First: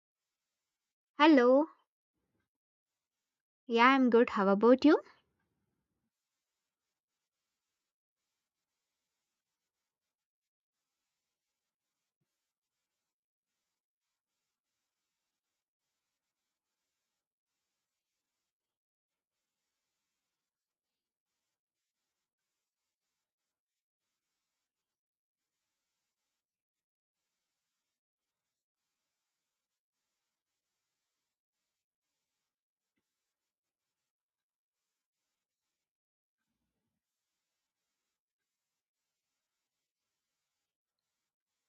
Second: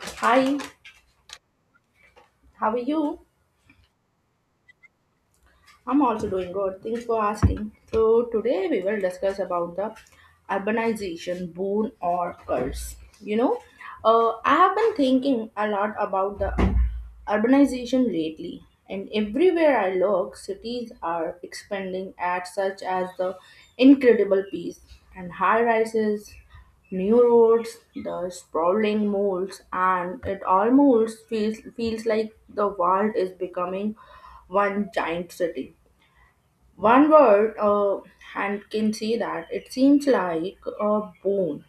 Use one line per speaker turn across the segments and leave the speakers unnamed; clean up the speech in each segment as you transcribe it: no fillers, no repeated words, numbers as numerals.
Hi,
Hello.
how are you?
Yeah, I'm good. How about you?
I'm also doing good. Thanks for asking. So today we will discuss about the urbanization boon or curse. You know, I have been thinking a lot about the urbanization lately, and everywhere I look, cities are expanding at such as the incredible pace, and high rises New roads, the sprawling malls, and it almost feels like the world is becoming one giant city. One word, uh, and can say that it seems like a bone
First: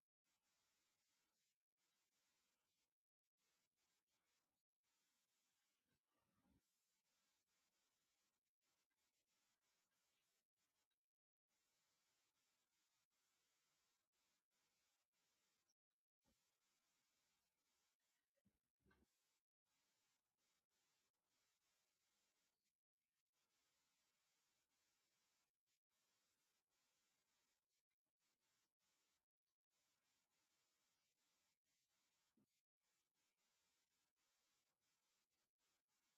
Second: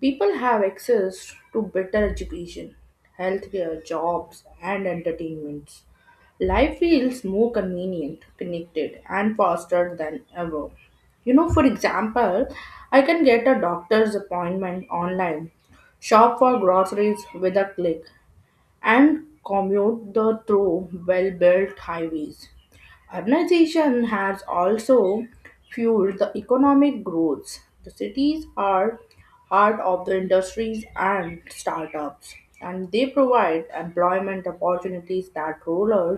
People have access to better education, healthcare, jobs, and entertainments. Life feels more convenient, connected, and faster than ever. You know, for example, I can get a doctor's appointment online, shop for groceries with a click, and commute the through well-built highways. Urbanization has also fueled the economic growth. The cities are heart of the industries and startups, and they provide employment opportunities that rural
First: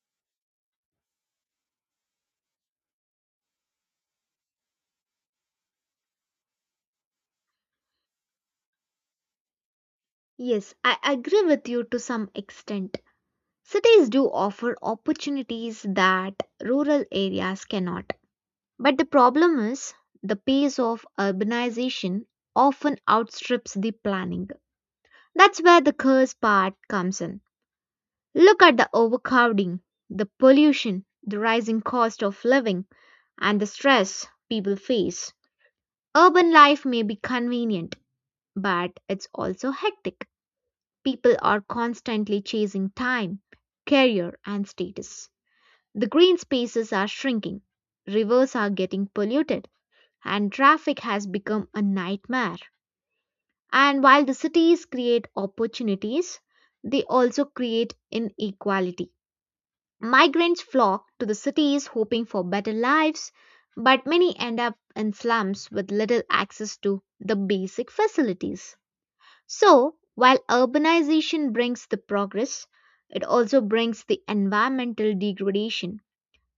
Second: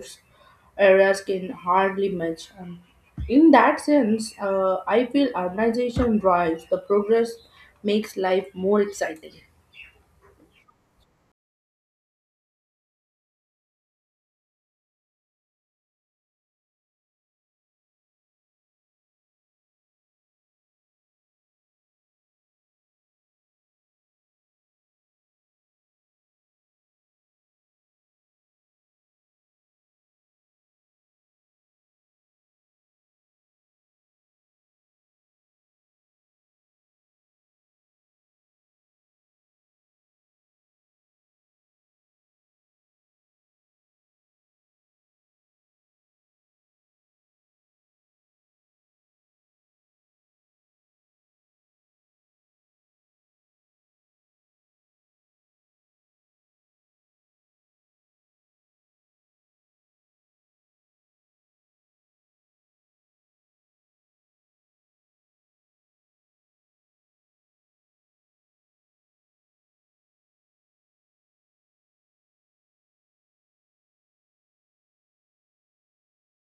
areas can hardly match. And in that sense, I feel urbanization drives the progress, makes life more exciting.
Yes, I agree with you to some extent. Cities do offer opportunities that rural areas cannot. But the problem is the pace of urbanization often outstrips the planning. That's where the curse part comes in. Look at the overcrowding, the pollution, the rising cost of living, and the stress people face. Urban life may be convenient, but it's also hectic. People are constantly chasing time, career, and status. The green spaces are shrinking, rivers are getting polluted, and traffic has become a nightmare. And while the cities create opportunities, they also create inequality. Migrants flock to the cities hoping for better lives, but many end up in slums with little access to the basic facilities. So, while urbanization brings the progress, it also brings the environmental degradation,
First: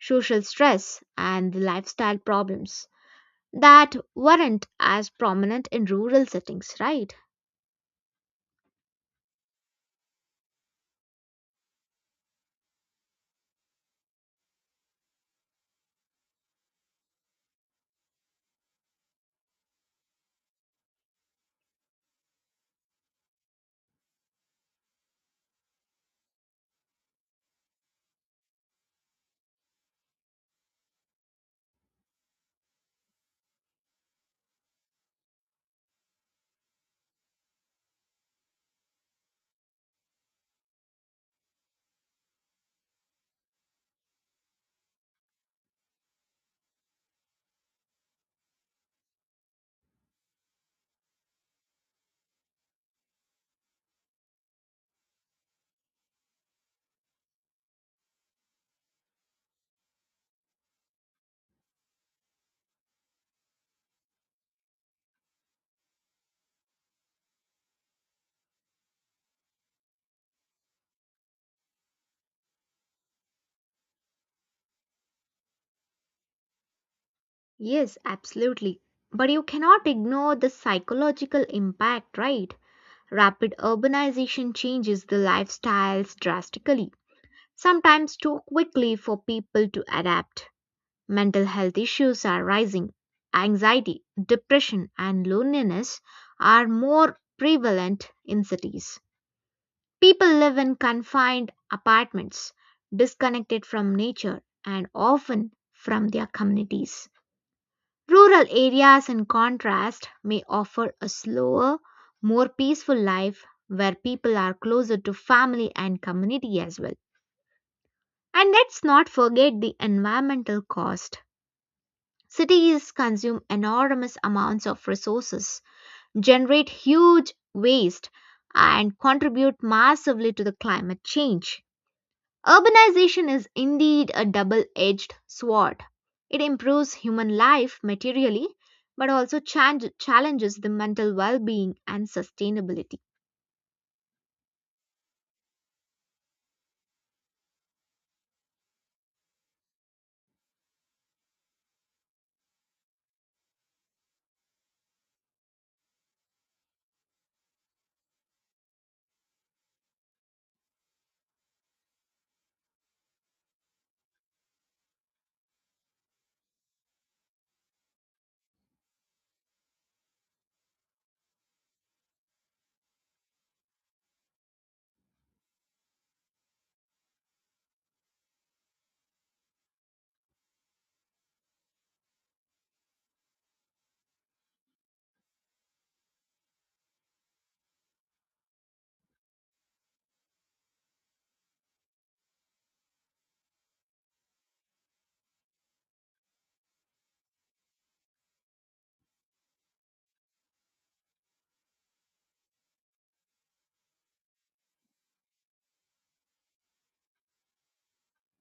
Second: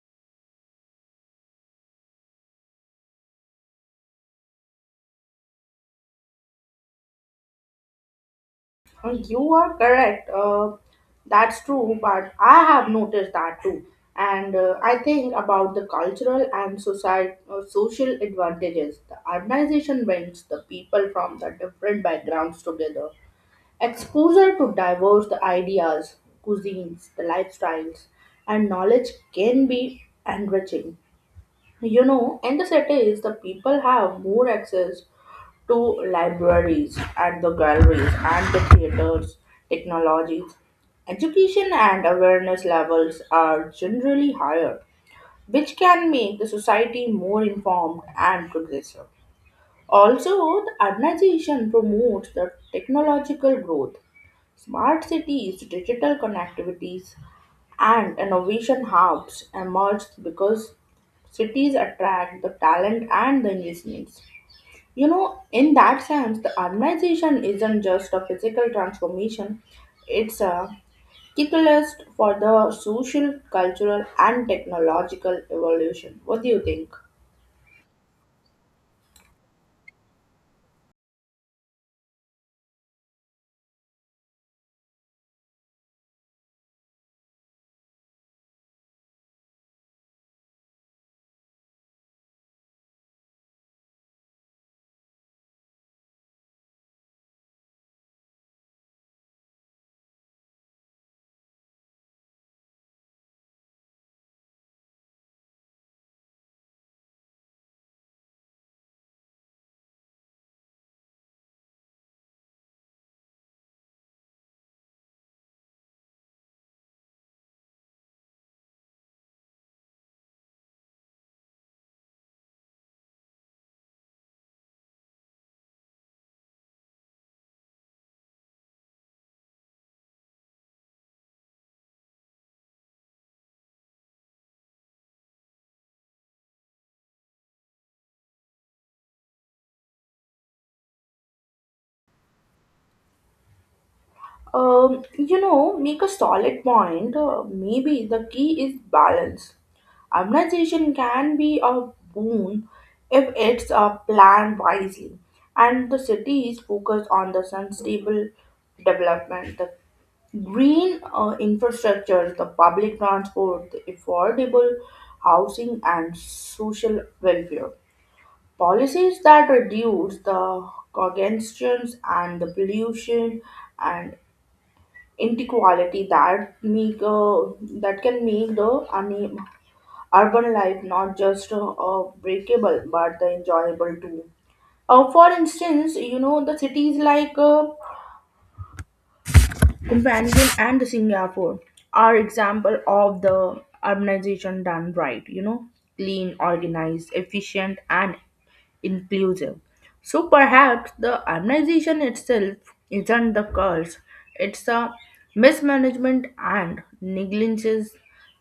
social stress, and the lifestyle problems that weren't as prominent in rural settings, right?
You are correct. That's true, but I have noticed that too. And I think about the cultural and society, social advantages. The urbanization brings the people from the different backgrounds together. Exposure to diverse ideas, cuisines, the lifestyles, and knowledge can be enriching. You know, in the cities, the people have more access to libraries and the galleries and the theaters, technologies. Education and awareness levels are generally higher, which can make the society more informed and progressive. Also, the urbanization promotes the technological growth. Smart cities, digital connectivities, and innovation hubs emerge because cities attract the talent and the investments. You know, in that sense, the organization isn't just a physical transformation, it's a catalyst for the social, cultural, and technological evolution. What do you think?
Yes, absolutely. But you cannot ignore the psychological impact, right? Rapid urbanization changes the lifestyles drastically, sometimes too quickly for people to adapt. Mental health issues are rising. Anxiety, depression, and loneliness are more prevalent in cities. People live in confined apartments, disconnected from nature and often from their communities. Rural areas, in contrast, may offer a slower, more peaceful life where people are closer to family and community as well. And let's not forget the environmental cost. Cities consume enormous amounts of resources, generate huge waste, and contribute massively to the climate change. Urbanization is indeed a double edged sword. It improves human life materially, but also challenges the mental well being and sustainability.
Make a solid point. Maybe the key is balance. Urbanization can be a boon if it's planned wisely, and the cities focus on the sustainable development, the green infrastructure, the public transport, the affordable housing, and social welfare. Policies that reduce the congestions and the pollution and inequality that make that can make the urban life not just breakable but the enjoyable too. For instance, you know the cities like Copenhagen and Singapore are example of the urbanization done right. You know, clean, organized, efficient, and inclusive. So perhaps the organization itself isn't the curse, it's a mismanagement and negligence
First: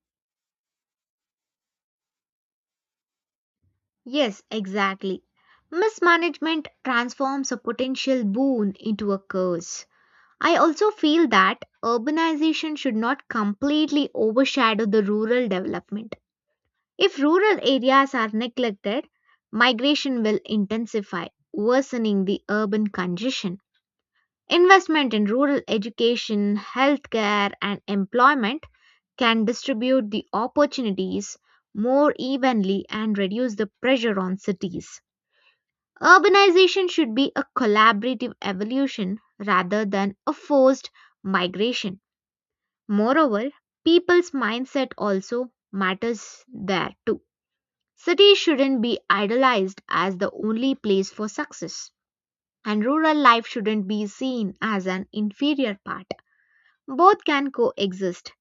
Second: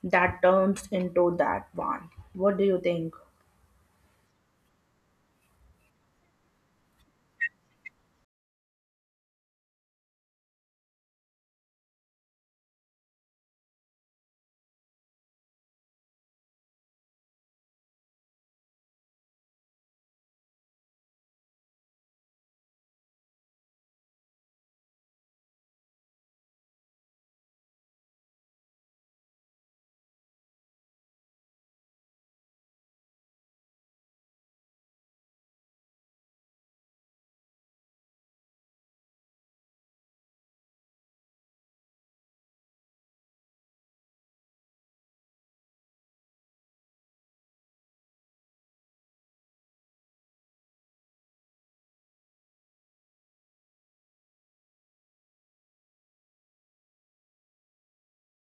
that turns into that one. What do you think?
Yes, exactly. Mismanagement transforms a potential boon into a curse. I also feel that urbanization should not completely overshadow the rural development. If rural areas are neglected, migration will intensify, worsening the urban congestion. Investment in rural education, healthcare, and employment can distribute the opportunities more evenly and reduce the pressure on cities. Urbanization should be a collaborative evolution rather than a forced migration. Moreover, people's mindset also matters there too. Cities shouldn't be idolized as the only place for success, and rural life shouldn't be seen as an inferior part. Both can coexist,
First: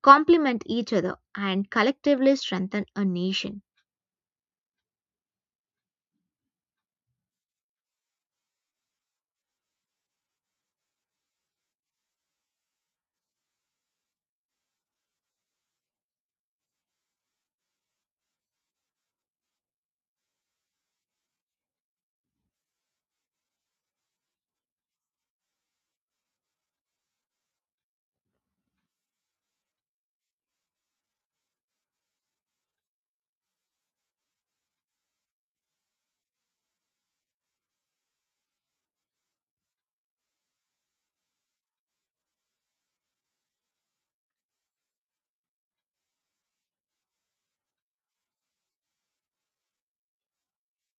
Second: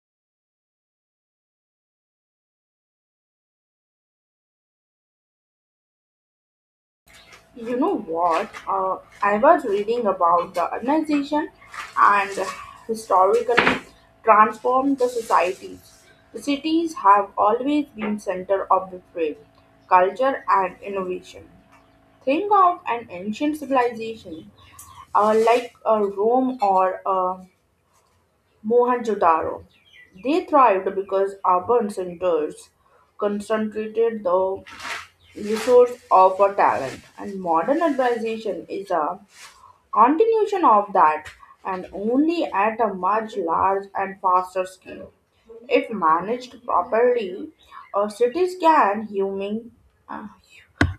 complement each other, and collectively strengthen a nation.
You know what? I was reading about the urbanization and historically transformed the societies. The cities have always been center of the trade, culture, and innovation. Think of an ancient civilization like Rome or Mohenjo-daro. They thrived because urban centers concentrated the resource of a talent and modern urbanization is a continuation of that and only at a much large and faster scale if managed properly cities can human uh,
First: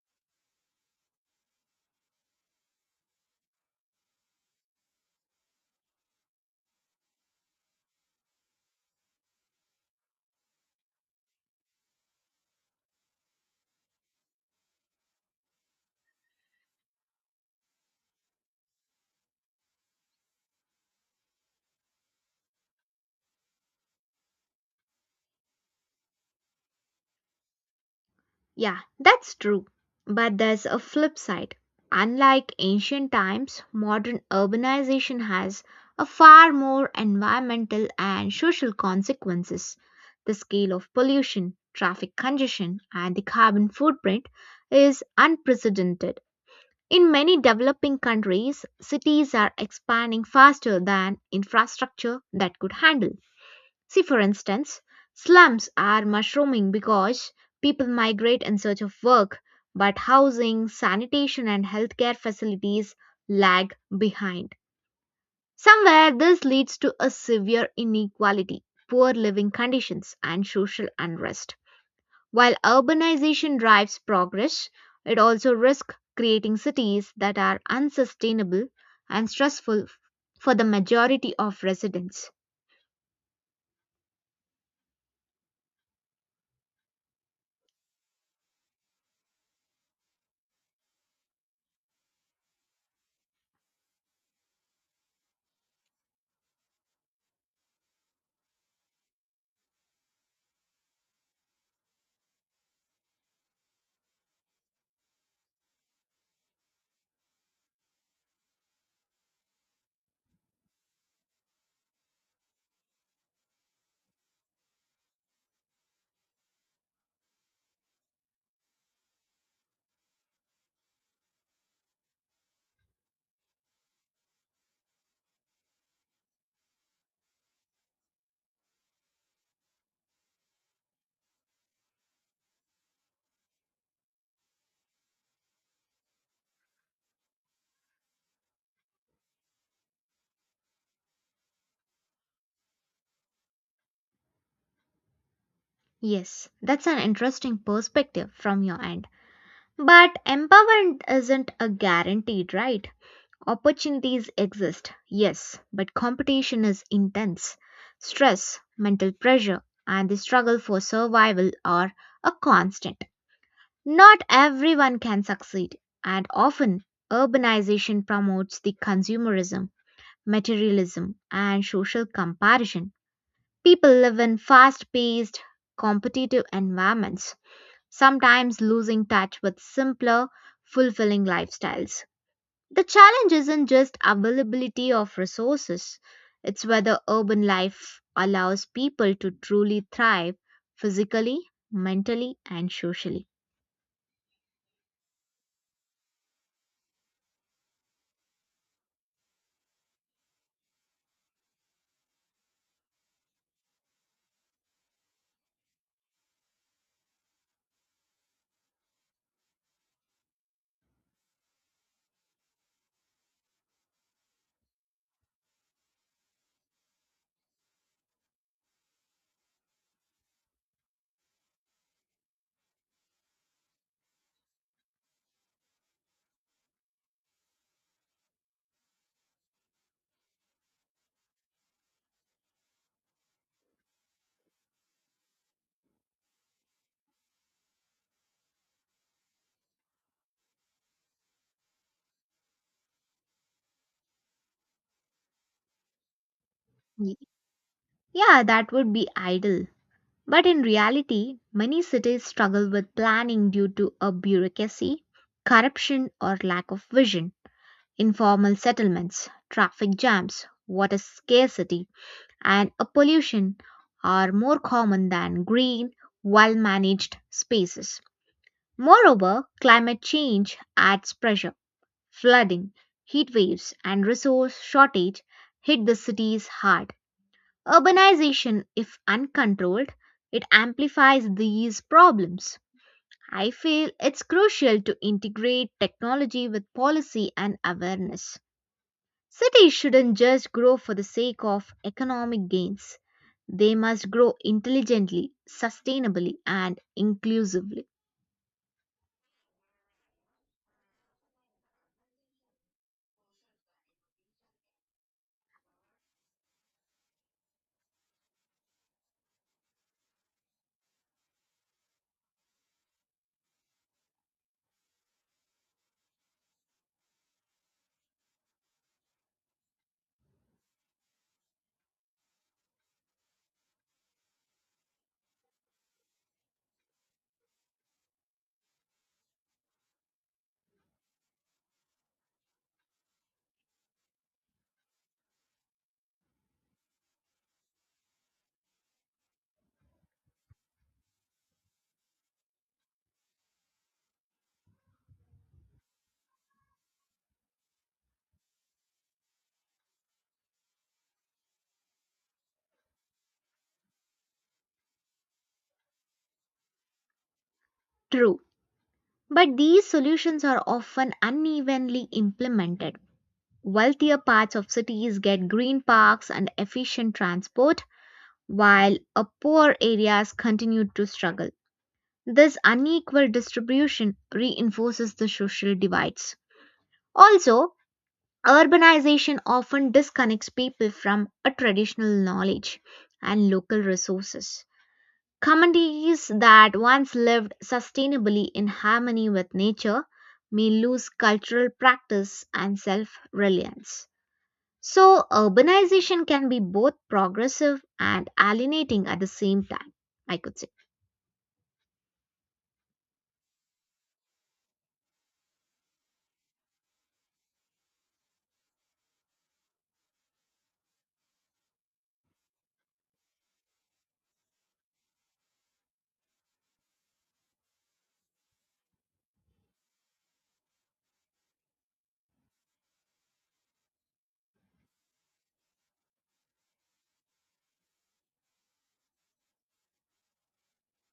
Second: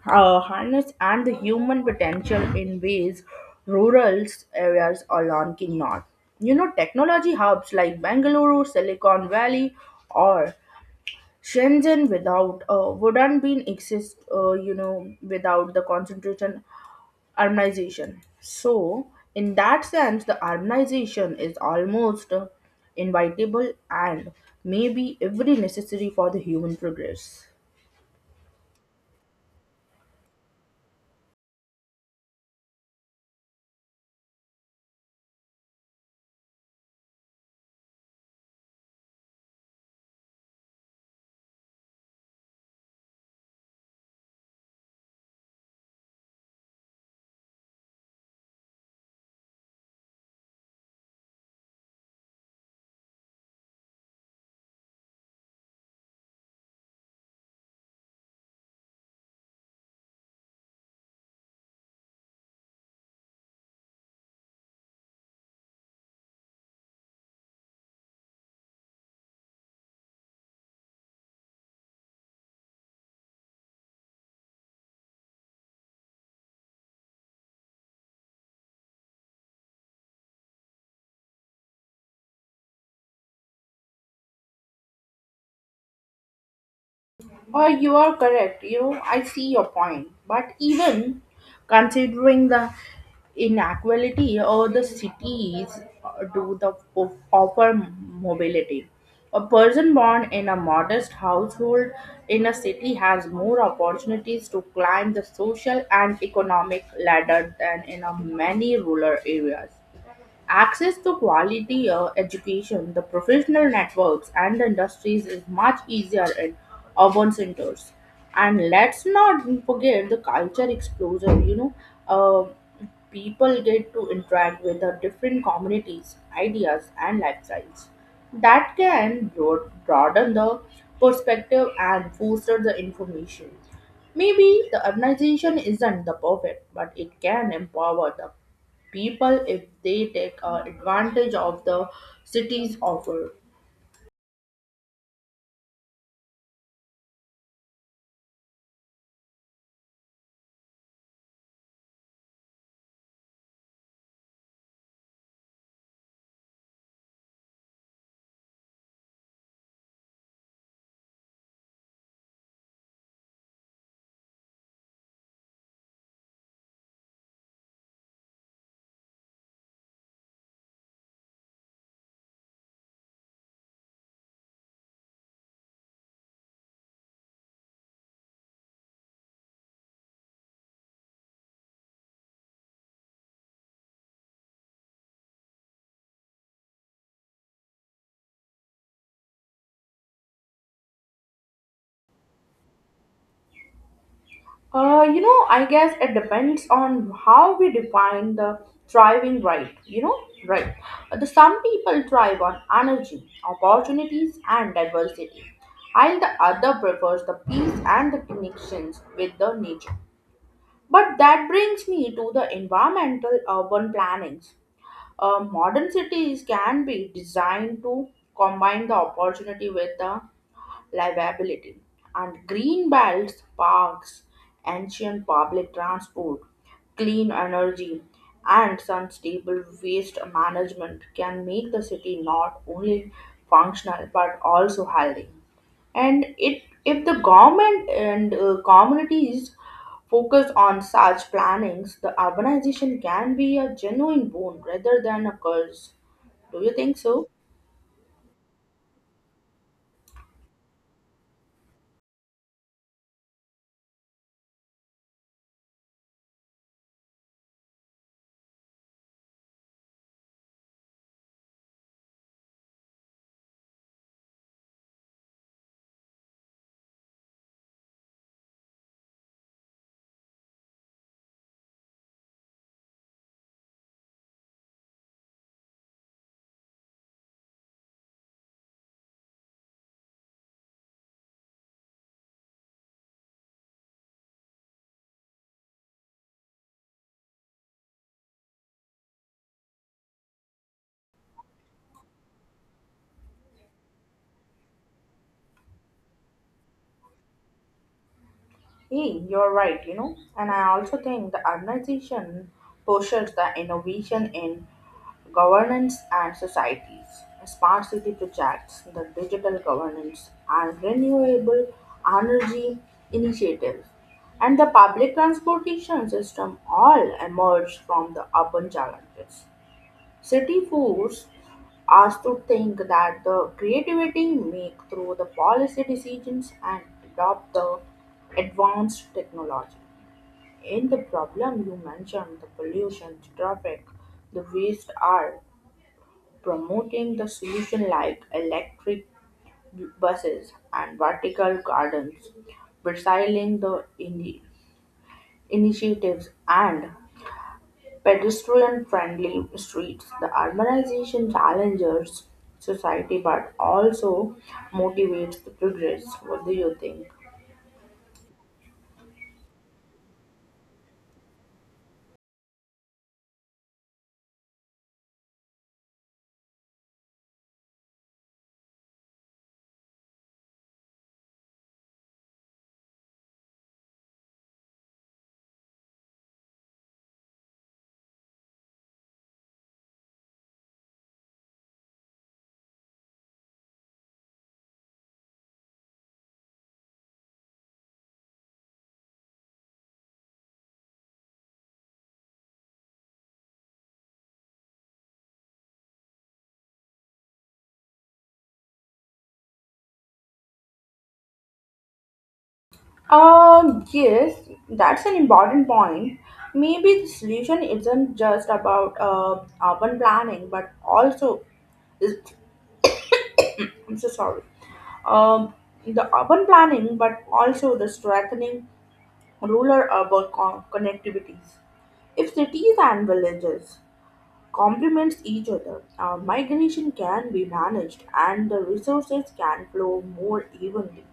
harness and the human potential in ways rural areas alone cannot. You know, technology hubs like Bangalore, Silicon Valley, or Shenzhen without wouldn't been exist, you know, without the concentration harmonization. So, in that sense, the harmonization is almost inevitable and may be every necessary for the human progress.
Yeah, that's true. But there's a flip side. Unlike ancient times, modern urbanization has a far more environmental and social consequences. The scale of pollution, traffic congestion, and the carbon footprint is unprecedented. In many developing countries, cities are expanding faster than infrastructure that could handle. See, for instance, slums are mushrooming because people migrate in search of work, but housing, sanitation, and healthcare facilities lag behind. Somewhere, this leads to a severe inequality, poor living conditions, and social unrest. While urbanization drives progress, it also risks creating cities that are unsustainable and stressful for the majority of residents.
Oh, you are correct. You know, I see your point. But even considering the inequality, or the cities do the offer mobility. A person born in a modest household in a city has more opportunities to climb the social and economic ladder than in a many rural areas. Access to quality education, the professional networks, and the industries is much easier in urban centers. And let's not forget the culture explosion, you know. Uh, People get to interact with the different communities, ideas, and lifestyles. That can broaden the perspective and foster the information. Maybe the organization isn't the perfect, but it can empower them people if they take advantage of the city's offer.
Yes, that's an interesting perspective from your end. But empowerment isn't a guaranteed, right? Opportunities exist, yes, but competition is intense. Stress, mental pressure, and the struggle for survival are a constant. Not everyone can succeed, and often urbanization promotes the consumerism, materialism, and social comparison. People live in fast paced, competitive environments sometimes losing touch with simpler, fulfilling lifestyles. The challenge isn't just availability of resources, it's whether urban life allows people to truly thrive physically, mentally, and socially.
I guess it depends on how we define the thriving right. You know, right. The some people thrive on energy, opportunities, and diversity, while the other prefers the peace and the connections with the nature. But that brings me to the environmental urban plannings. Modern cities can be designed to combine the opportunity with the livability. And green belts, parks, ancient public transport, clean energy, and sustainable waste management can make the city not only functional but also healthy. And it, if the government and communities focus on such plannings, the urbanization can be a genuine boon rather than a curse. Do you think
Y-
so?
Yeah, that would be ideal. But in reality, many cities struggle with planning due to a bureaucracy, corruption, or lack of vision, informal settlements, traffic jams, water scarcity, and a pollution are more common than green, well managed spaces. Moreover, climate change adds pressure. Flooding, heat waves, and resource shortage hit the cities hard. Urbanization, if uncontrolled, it amplifies these problems. I feel it's crucial to integrate technology with policy and awareness. Cities shouldn't just grow for the sake of economic gains. They must grow intelligently, sustainably, and inclusively.
Hey, you're right, you know. And I also think the organization pushes the innovation in governance and societies, smart city projects, the digital governance, and renewable energy initiatives. And the public transportation system all emerge from the urban challenges. City force us to think that the creativity make through the policy decisions and adopt the advanced technology. In the problem you mentioned, the pollution, the traffic, the waste are promoting the solution like electric buses and vertical gardens, recycling the initiatives and pedestrian-friendly streets. The urbanization challenges society but also motivates the progress. What do you think?
True, but these solutions are often unevenly implemented. Wealthier parts of cities get green parks and efficient transport, while poor areas continue to struggle. This unequal distribution reinforces the social divides. Also, urbanization often disconnects people from a traditional knowledge and local resources. Communities that once lived sustainably in harmony with nature may lose cultural practice and self reliance. So, urbanization can be both progressive and alienating at the same time, I could say.
Yes, that's an important point. Maybe the solution isn't just about urban planning, but also is I'm so sorry. Um, the urban planning, but also the strengthening rural urban connectivities. If cities and villages complements each other. Migration can be managed and the resources can flow more evenly.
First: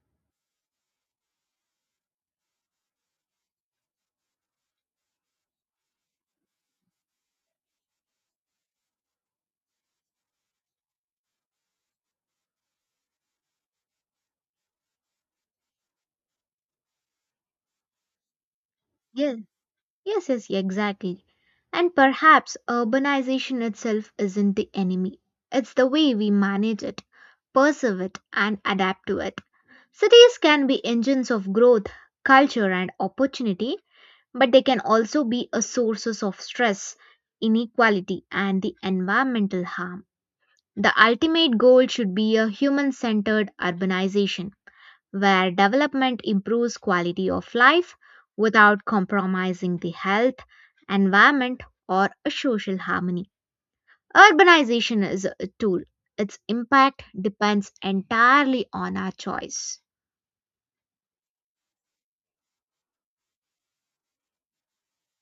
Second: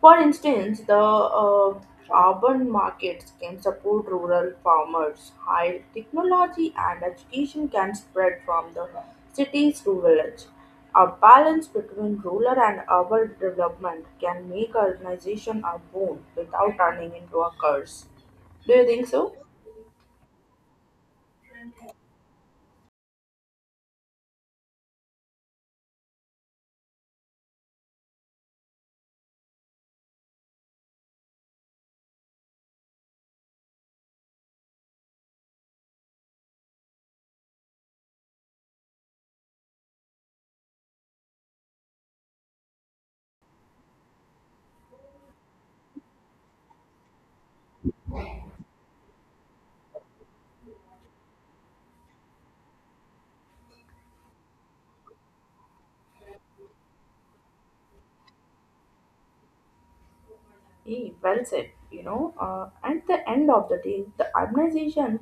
For instance, the urban markets can support rural farmers. High technology and education can spread from the cities to village. A balance between rural and urban development can make organization a boon without turning into a curse. Do you think so?
Yes. Yes, yes, exactly. And perhaps urbanization itself isn't the enemy. It's the way we manage it, perceive it, and adapt to it. Cities can be engines of growth, culture, and opportunity, but they can also be a sources of stress, inequality, and the environmental harm. The ultimate goal should be a human centered urbanization where development improves quality of life without compromising the health, environment, or a social harmony. Urbanization is a tool. Its impact depends entirely on our choice.
Yeah, well said. At the end of the day, the urbanization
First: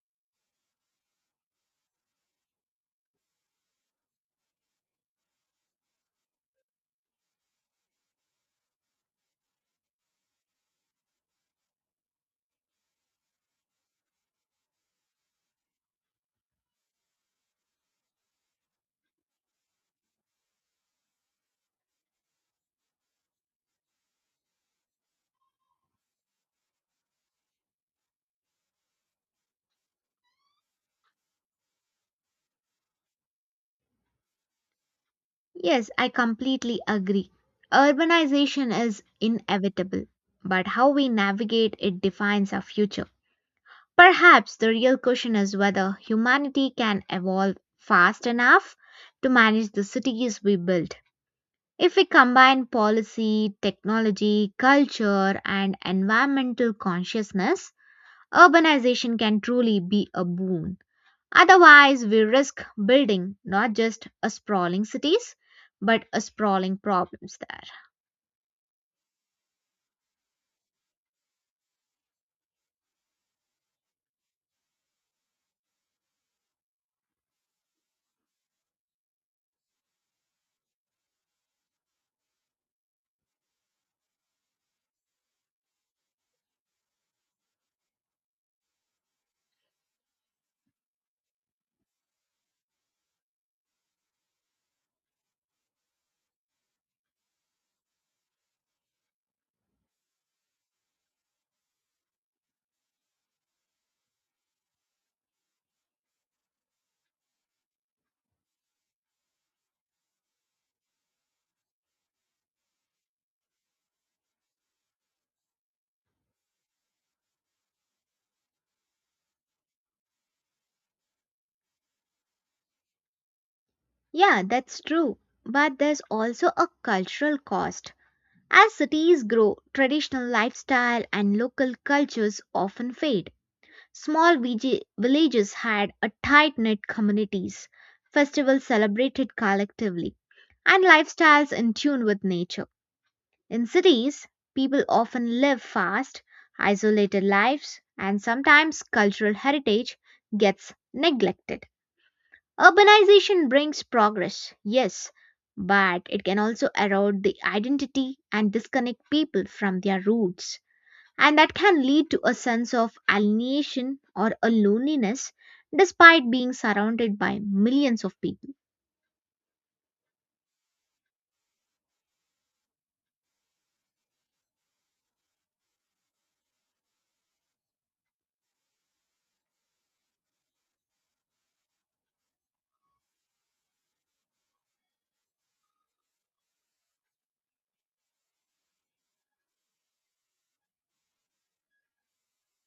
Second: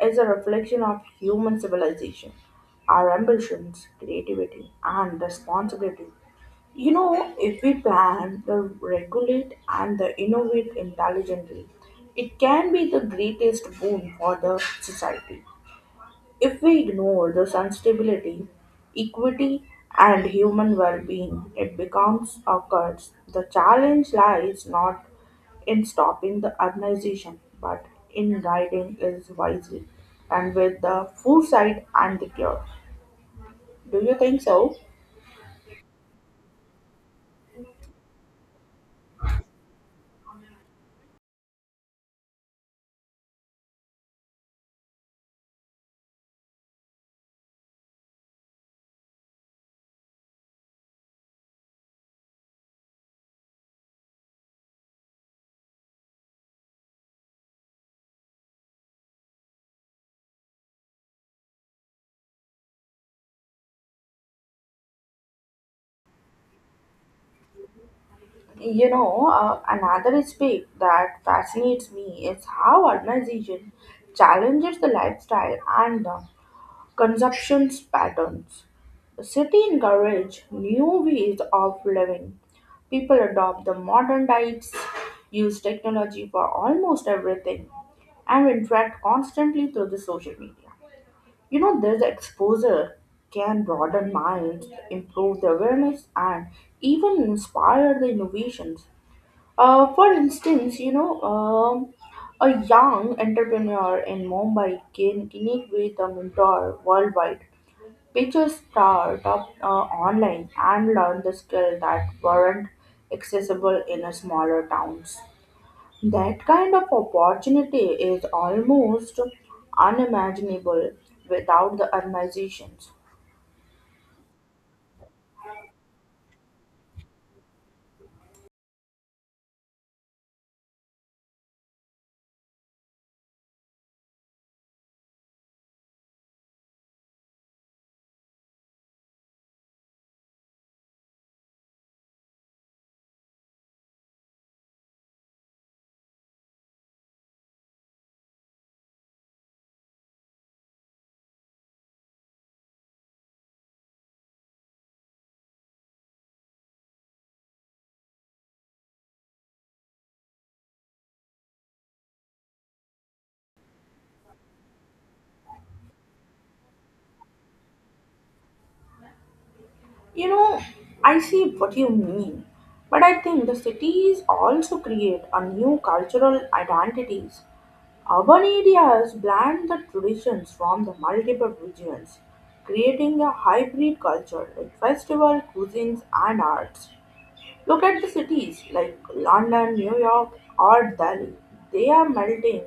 is a reflection of human civilization, our ambitions, creativity, and responsibility. You know, if we plan, the regulate, and the innovate intelligently, it can be the greatest boon for the society. If we ignore the sensibility, equity, and human well being, it becomes a curse. The challenge lies not in stopping the urbanization, but in guiding it wisely and with the foresight and the cure. Do you think so?
Yes, I completely agree. Urbanization is inevitable, but how we navigate it defines our future. Perhaps the real question is whether humanity can evolve fast enough to manage the cities we build. If we combine policy, technology, culture, and environmental consciousness, urbanization can truly be a boon. Otherwise, we risk building not just a sprawling cities, but a sprawling problems there.
Another aspect that fascinates me is how urbanization challenges the lifestyle and the Consumption patterns. The city encourages new ways of living. People adopt the modern diets, use technology for almost everything, and interact constantly through the social media. You know, this exposure can broaden minds, improve the awareness, and even inspire the innovations. For instance, a young entrepreneur in Mumbai can connect with a mentor worldwide we just start up online and learn the skill that weren't accessible in a smaller towns. That kind of opportunity is almost unimaginable without the urbanizations.
Yeah, that's true. But there's also a cultural cost. As cities grow, traditional lifestyle and local cultures often fade. Small villages had a tight knit communities, festivals celebrated collectively, and lifestyles in tune with nature. In cities, people often live fast, isolated lives, and sometimes cultural heritage gets neglected. Urbanization brings progress, yes, but it can also erode the identity and disconnect people from their roots, and that can lead to a sense of alienation or a loneliness despite being surrounded by millions of people.
You know, I see what you mean, but I think the cities also create a new cultural identities Urban areas blend the traditions from the multiple regions, creating a hybrid culture like festival, cuisines, and arts. Look at the cities like London, New York, or Delhi. They are melting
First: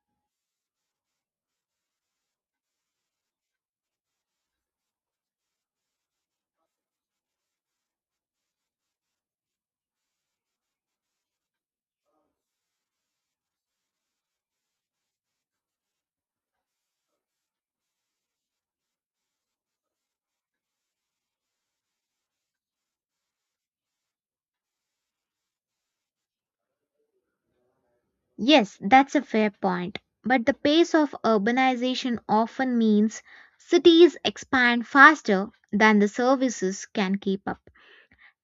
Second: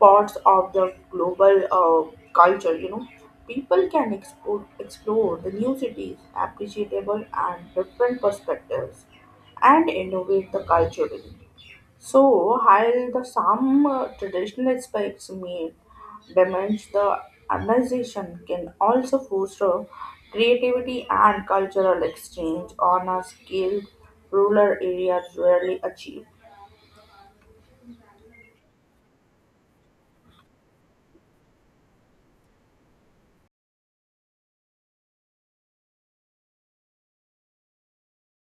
pots of the global culture, you know. People can explore the new cities, appreciable and different perspectives, and innovate the culturally. So, while the some traditional aspects may damage the organization, can also foster creativity and cultural exchange on a scale rural areas rarely achieve.
Yes, that's a fair point. But the pace of urbanization often means cities expand faster than the services can keep up.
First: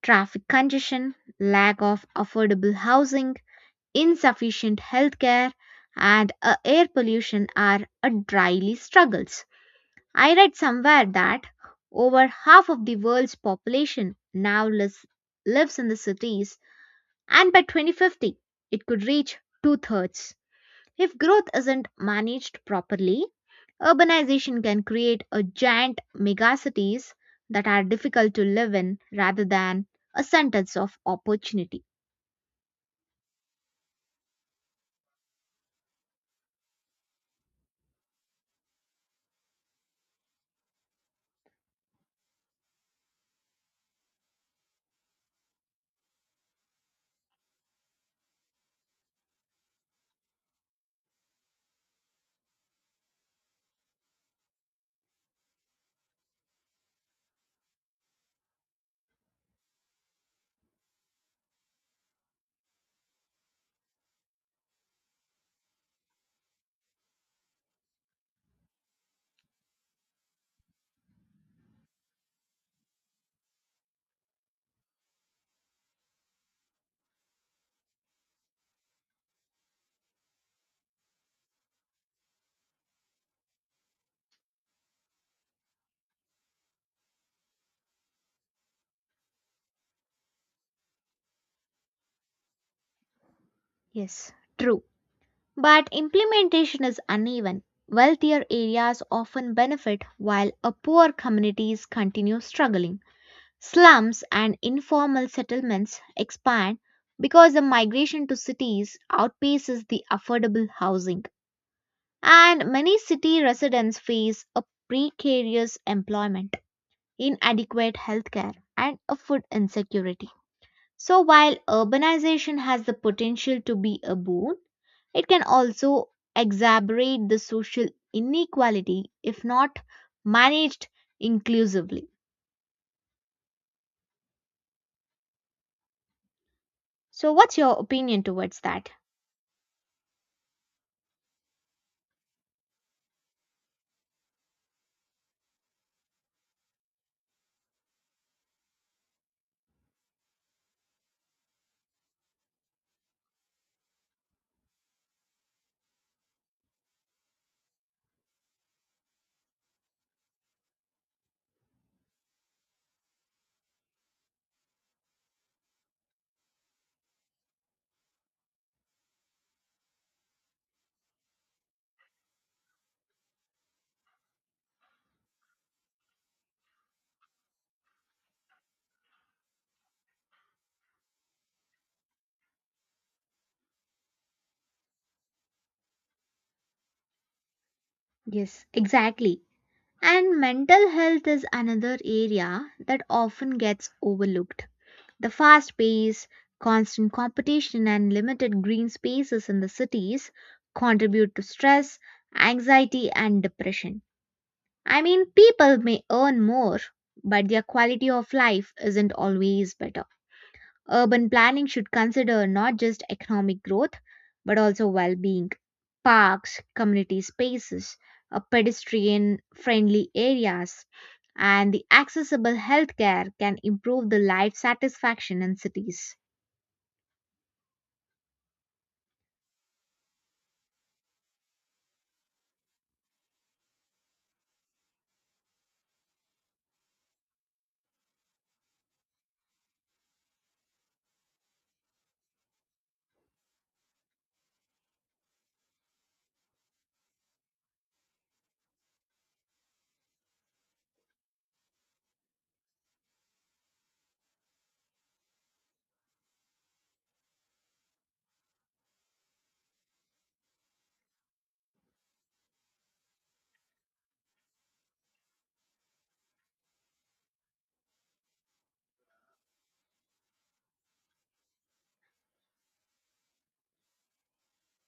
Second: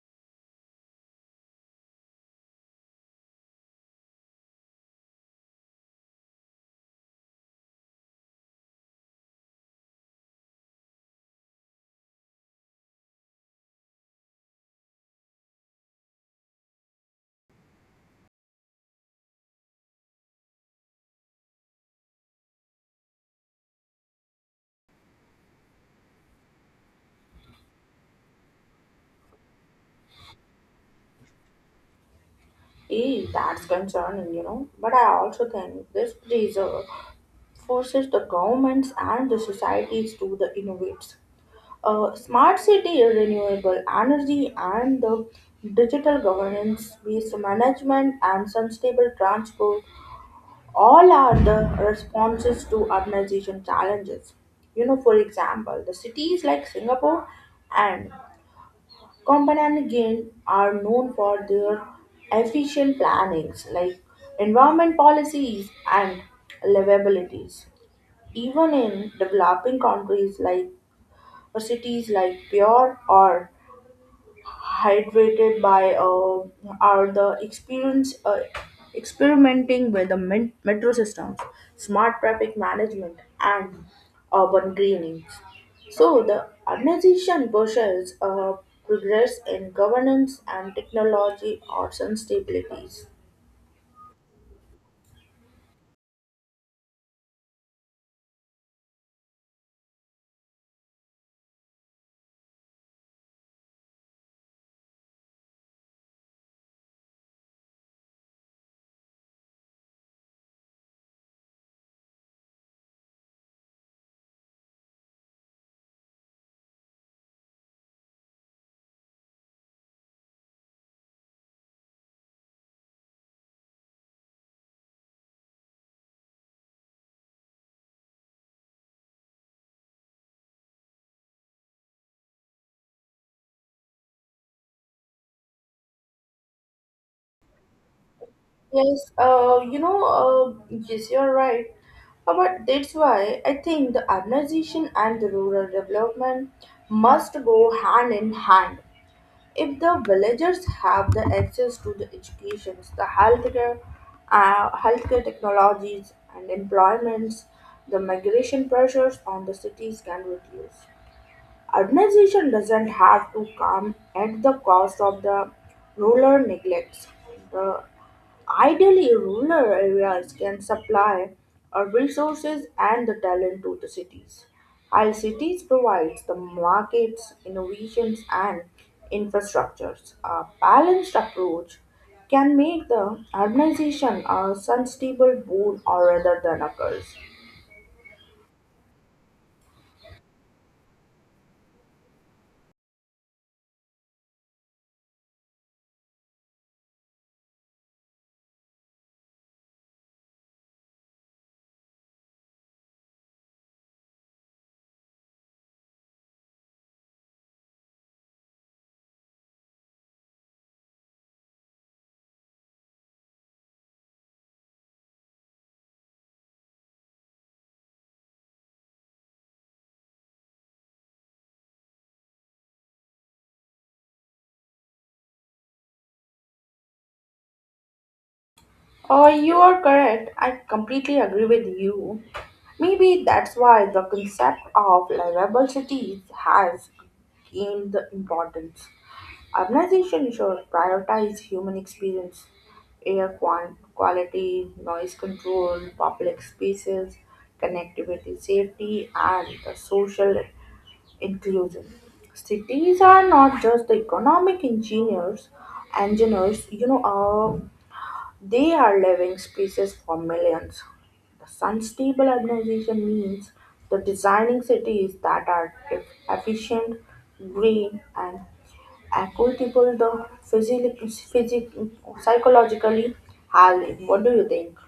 Traffic congestion, lack of affordable housing, insufficient healthcare, and air pollution are dryly struggles. I read somewhere that over half of the world's population now lives in the cities, and by 2050, it could reach two thirds. If growth isn't managed properly, urbanization can create a giant megacities that are difficult to live in rather than a sentence of opportunity.
Eh, that's concerning, you know. But I also think this preserve forces the governments and the societies to the innovate. Smart city, renewable energy, and the digital governance, waste management, and sustainable transport all are the responses to urbanization challenges. You know, for example, the cities like Singapore and Copenhagen are known for their efficient plannings like environment policies and livabilities. Even in developing countries like or cities like Pure or hydrated by are the experience experimenting with the metro systems, smart traffic management, and urban greening. So the organization pushes progress in governance and technology or sustainability.
Yes, true. But implementation is uneven. Wealthier areas often benefit while a poor communities continue struggling. Slums and informal settlements expand because the migration to cities outpaces the affordable housing, and many city residents face a precarious employment, inadequate healthcare, and a food insecurity. So, while urbanization has the potential to be a boon, it can also exacerbate the social inequality if not managed inclusively. So, what's your opinion towards that?
Yes, yes, you're right. But that's why I think the urbanization and the rural development must go hand in hand. If the villagers have the access to the educations, the healthcare, healthcare technologies and employments, the migration pressures on the cities can reduce. Urbanization doesn't have to come at the cost of the rural neglects. The ideally rural areas can supply resources and the talent to the cities, while cities provide the markets, innovations, and infrastructures. A balanced approach can make the urbanization a sustainable boon or rather than a curse.
Yes, exactly. And mental health is another area that often gets overlooked. The fast pace, constant competition, and limited green spaces in the cities contribute to stress, anxiety, and depression. I mean, people may earn more, but their quality of life isn't always better. Urban planning should consider not just economic growth but also well being. Parks, community spaces, pedestrian friendly areas, and the accessible healthcare can improve the life satisfaction in cities.
You are correct. I completely agree with you. Maybe that's why the concept of livable cities has gained the importance. Urbanization should prioritize human experience, air quality, noise control, public spaces, connectivity, safety, and the social inclusion. Cities are not just the economic engineers, they are living species for millions. The sustainable urbanization means the designing cities that are efficient, green, and equitable, the physic- psychologically healthy. What do you think?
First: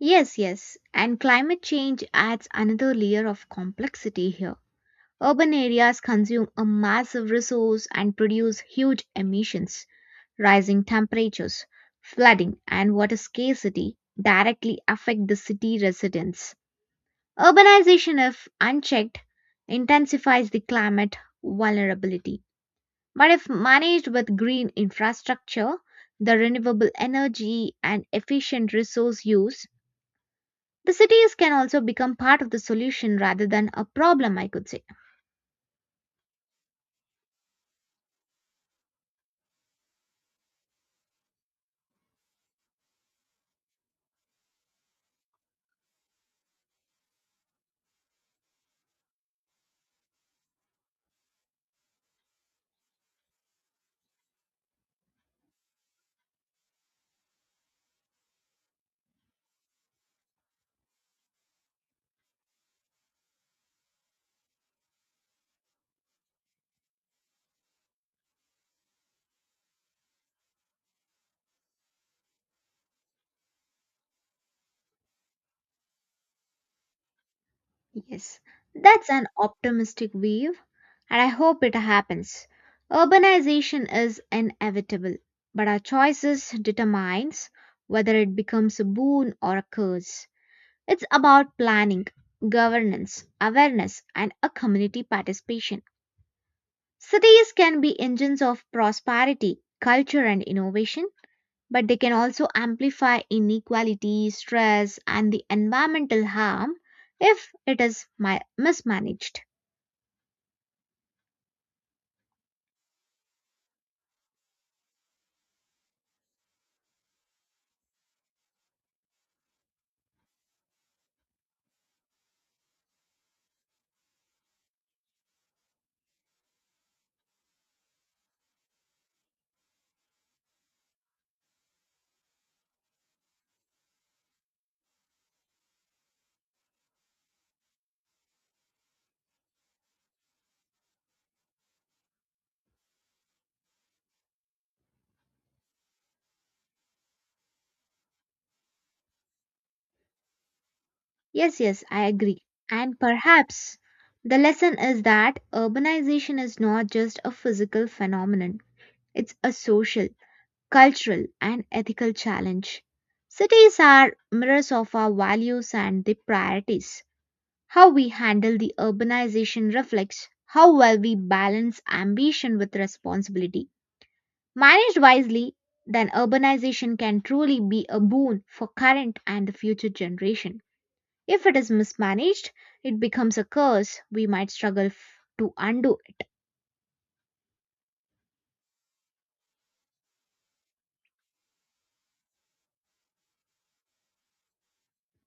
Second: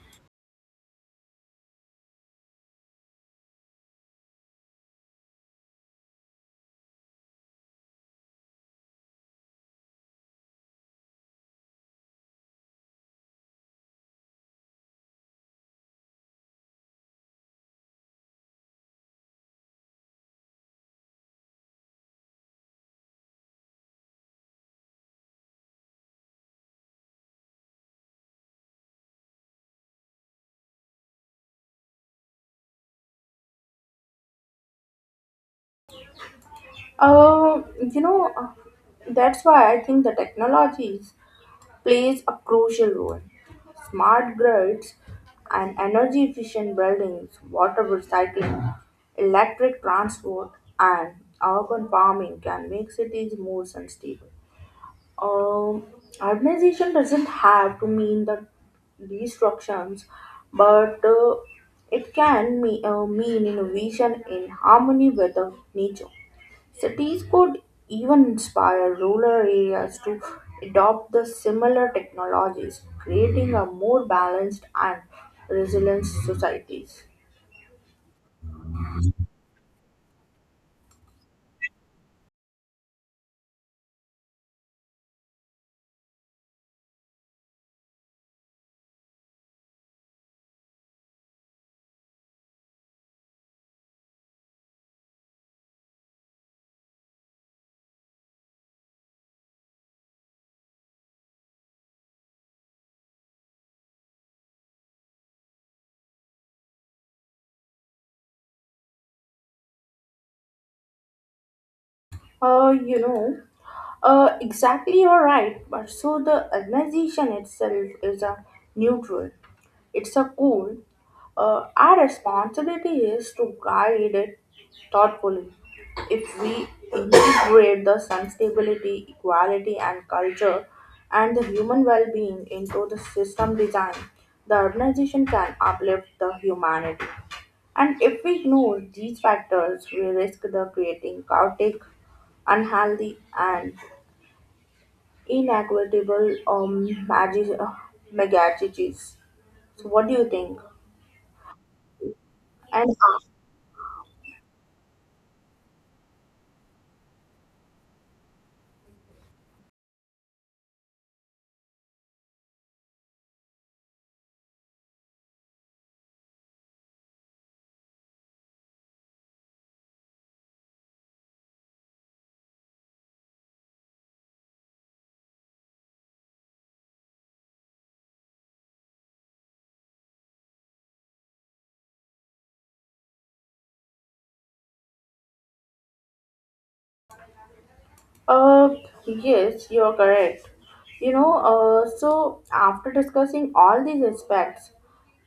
Yes, yes, and climate change adds another layer of complexity here. Urban areas consume a massive resource and produce huge emissions. Rising temperatures, flooding, and water scarcity directly affect the city residents. Urbanization, if unchecked, intensifies the climate vulnerability. But if managed with green infrastructure, the renewable energy, and efficient resource use, the cities can also become part of the solution rather than a problem, I could say.
Uh, you know, uh, that's why I think the technologies plays a crucial role. Smart grids and energy efficient buildings, water recycling, electric transport, and urban farming can make cities more sustainable. Um, Urbanization doesn't have to mean the destructions, but it can mean innovation in harmony with the nature. Cities could even inspire rural areas to adopt the similar technologies, creating a more balanced and resilient societies.
Yes, that's an optimistic view, and I hope it happens. Urbanization is inevitable, but our choices determines whether it becomes a boon or a curse. It's about planning, governance, awareness, and a community participation. Cities can be engines of prosperity, culture, and innovation, but they can also amplify inequality, stress, and the environmental harm if it is mismanaged.
Uh, you know, exactly, you're right. But so the organization itself is a neutral. It's a goal. Our responsibility is to guide it thoughtfully. If we integrate the sustainability, equality, and culture, and the human well-being into the system design, the organization can uplift the humanity. And if we ignore these factors, we risk the creating chaotic, unhealthy, and inequitable megacities. So, what do you think?
Yes, yes, I agree.
And
And perhaps the lesson is that urbanization is not just a physical phenomenon, it's a social, cultural, and ethical challenge. Cities are mirrors of our values and the priorities. How we handle the urbanization reflects how well we balance ambition with responsibility. Managed wisely, then urbanization can truly be a boon for current and the future generation. If it is mismanaged, it becomes a curse we might struggle to undo it.
Uh, yes, you're correct. So after discussing all these aspects,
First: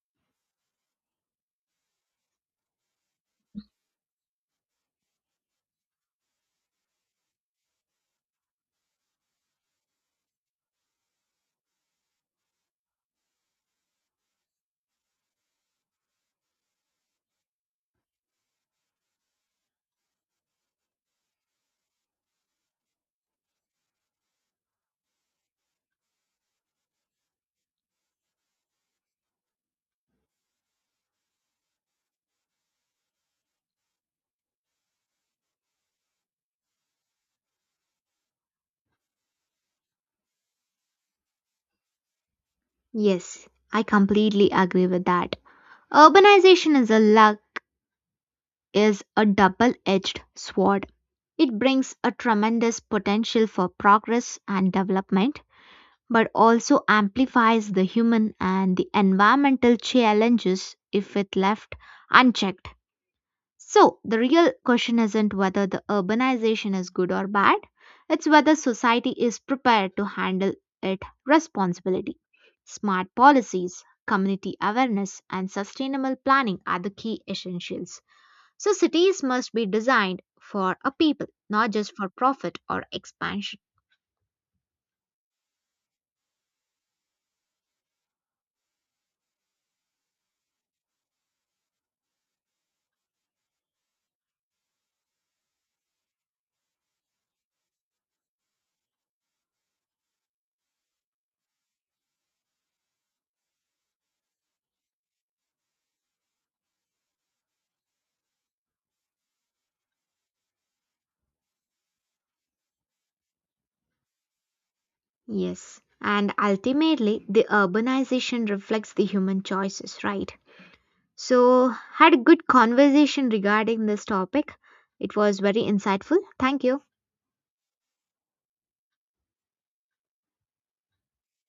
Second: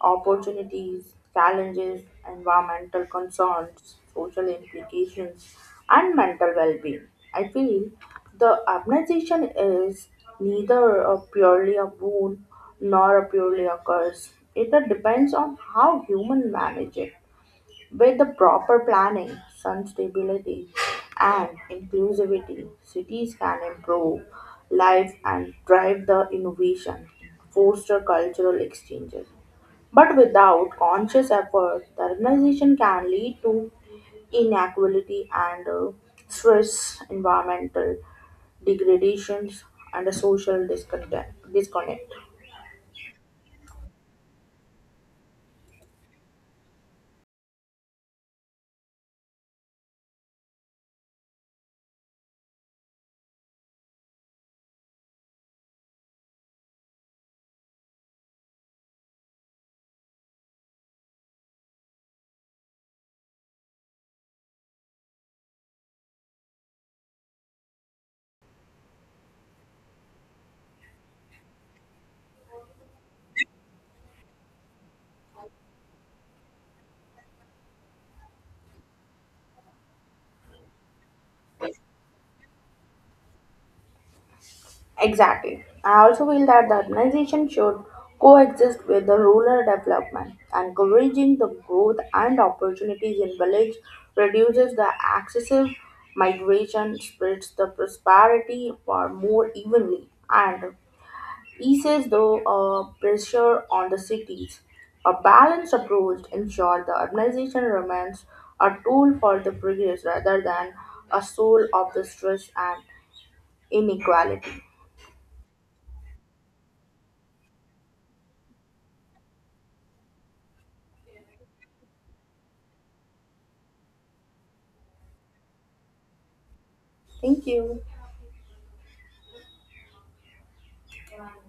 opportunities, challenges, environmental concerns, social implications, and mental well being, I feel the urbanization is neither a purely a boon nor a purely a curse. It depends on how human manage it with the proper planning, sun stability, and inclusivity, cities can improve life and drive the innovation, foster cultural exchanges. But without conscious effort, the urbanization can lead to inequality and stress, environmental degradations, and a social discontent. Disconnect.
Yes, I completely agree with that. Urbanization is a double-edged sword. It brings a tremendous potential for progress and development, but also amplifies the human and the environmental challenges if it left unchecked. So, the real question isn't whether the urbanization is good or bad, it's whether society is prepared to handle it responsibility. Smart policies, community awareness, and sustainable planning are the key essentials. So, cities must be designed for a people, not just for profit or expansion.
Exactly. I also feel that the urbanization should coexist with the rural development. Encouraging the growth and opportunities in village reduces the excessive migration, spreads the prosperity far more evenly, and eases the pressure on the cities. A balanced approach ensures the urbanization remains a tool for the progress rather than a soul of the stress and inequality.
Yes. And ultimately, the urbanization reflects the human choices, right? So, had a good conversation regarding this topic. It was very insightful. Thank you.
Thank you.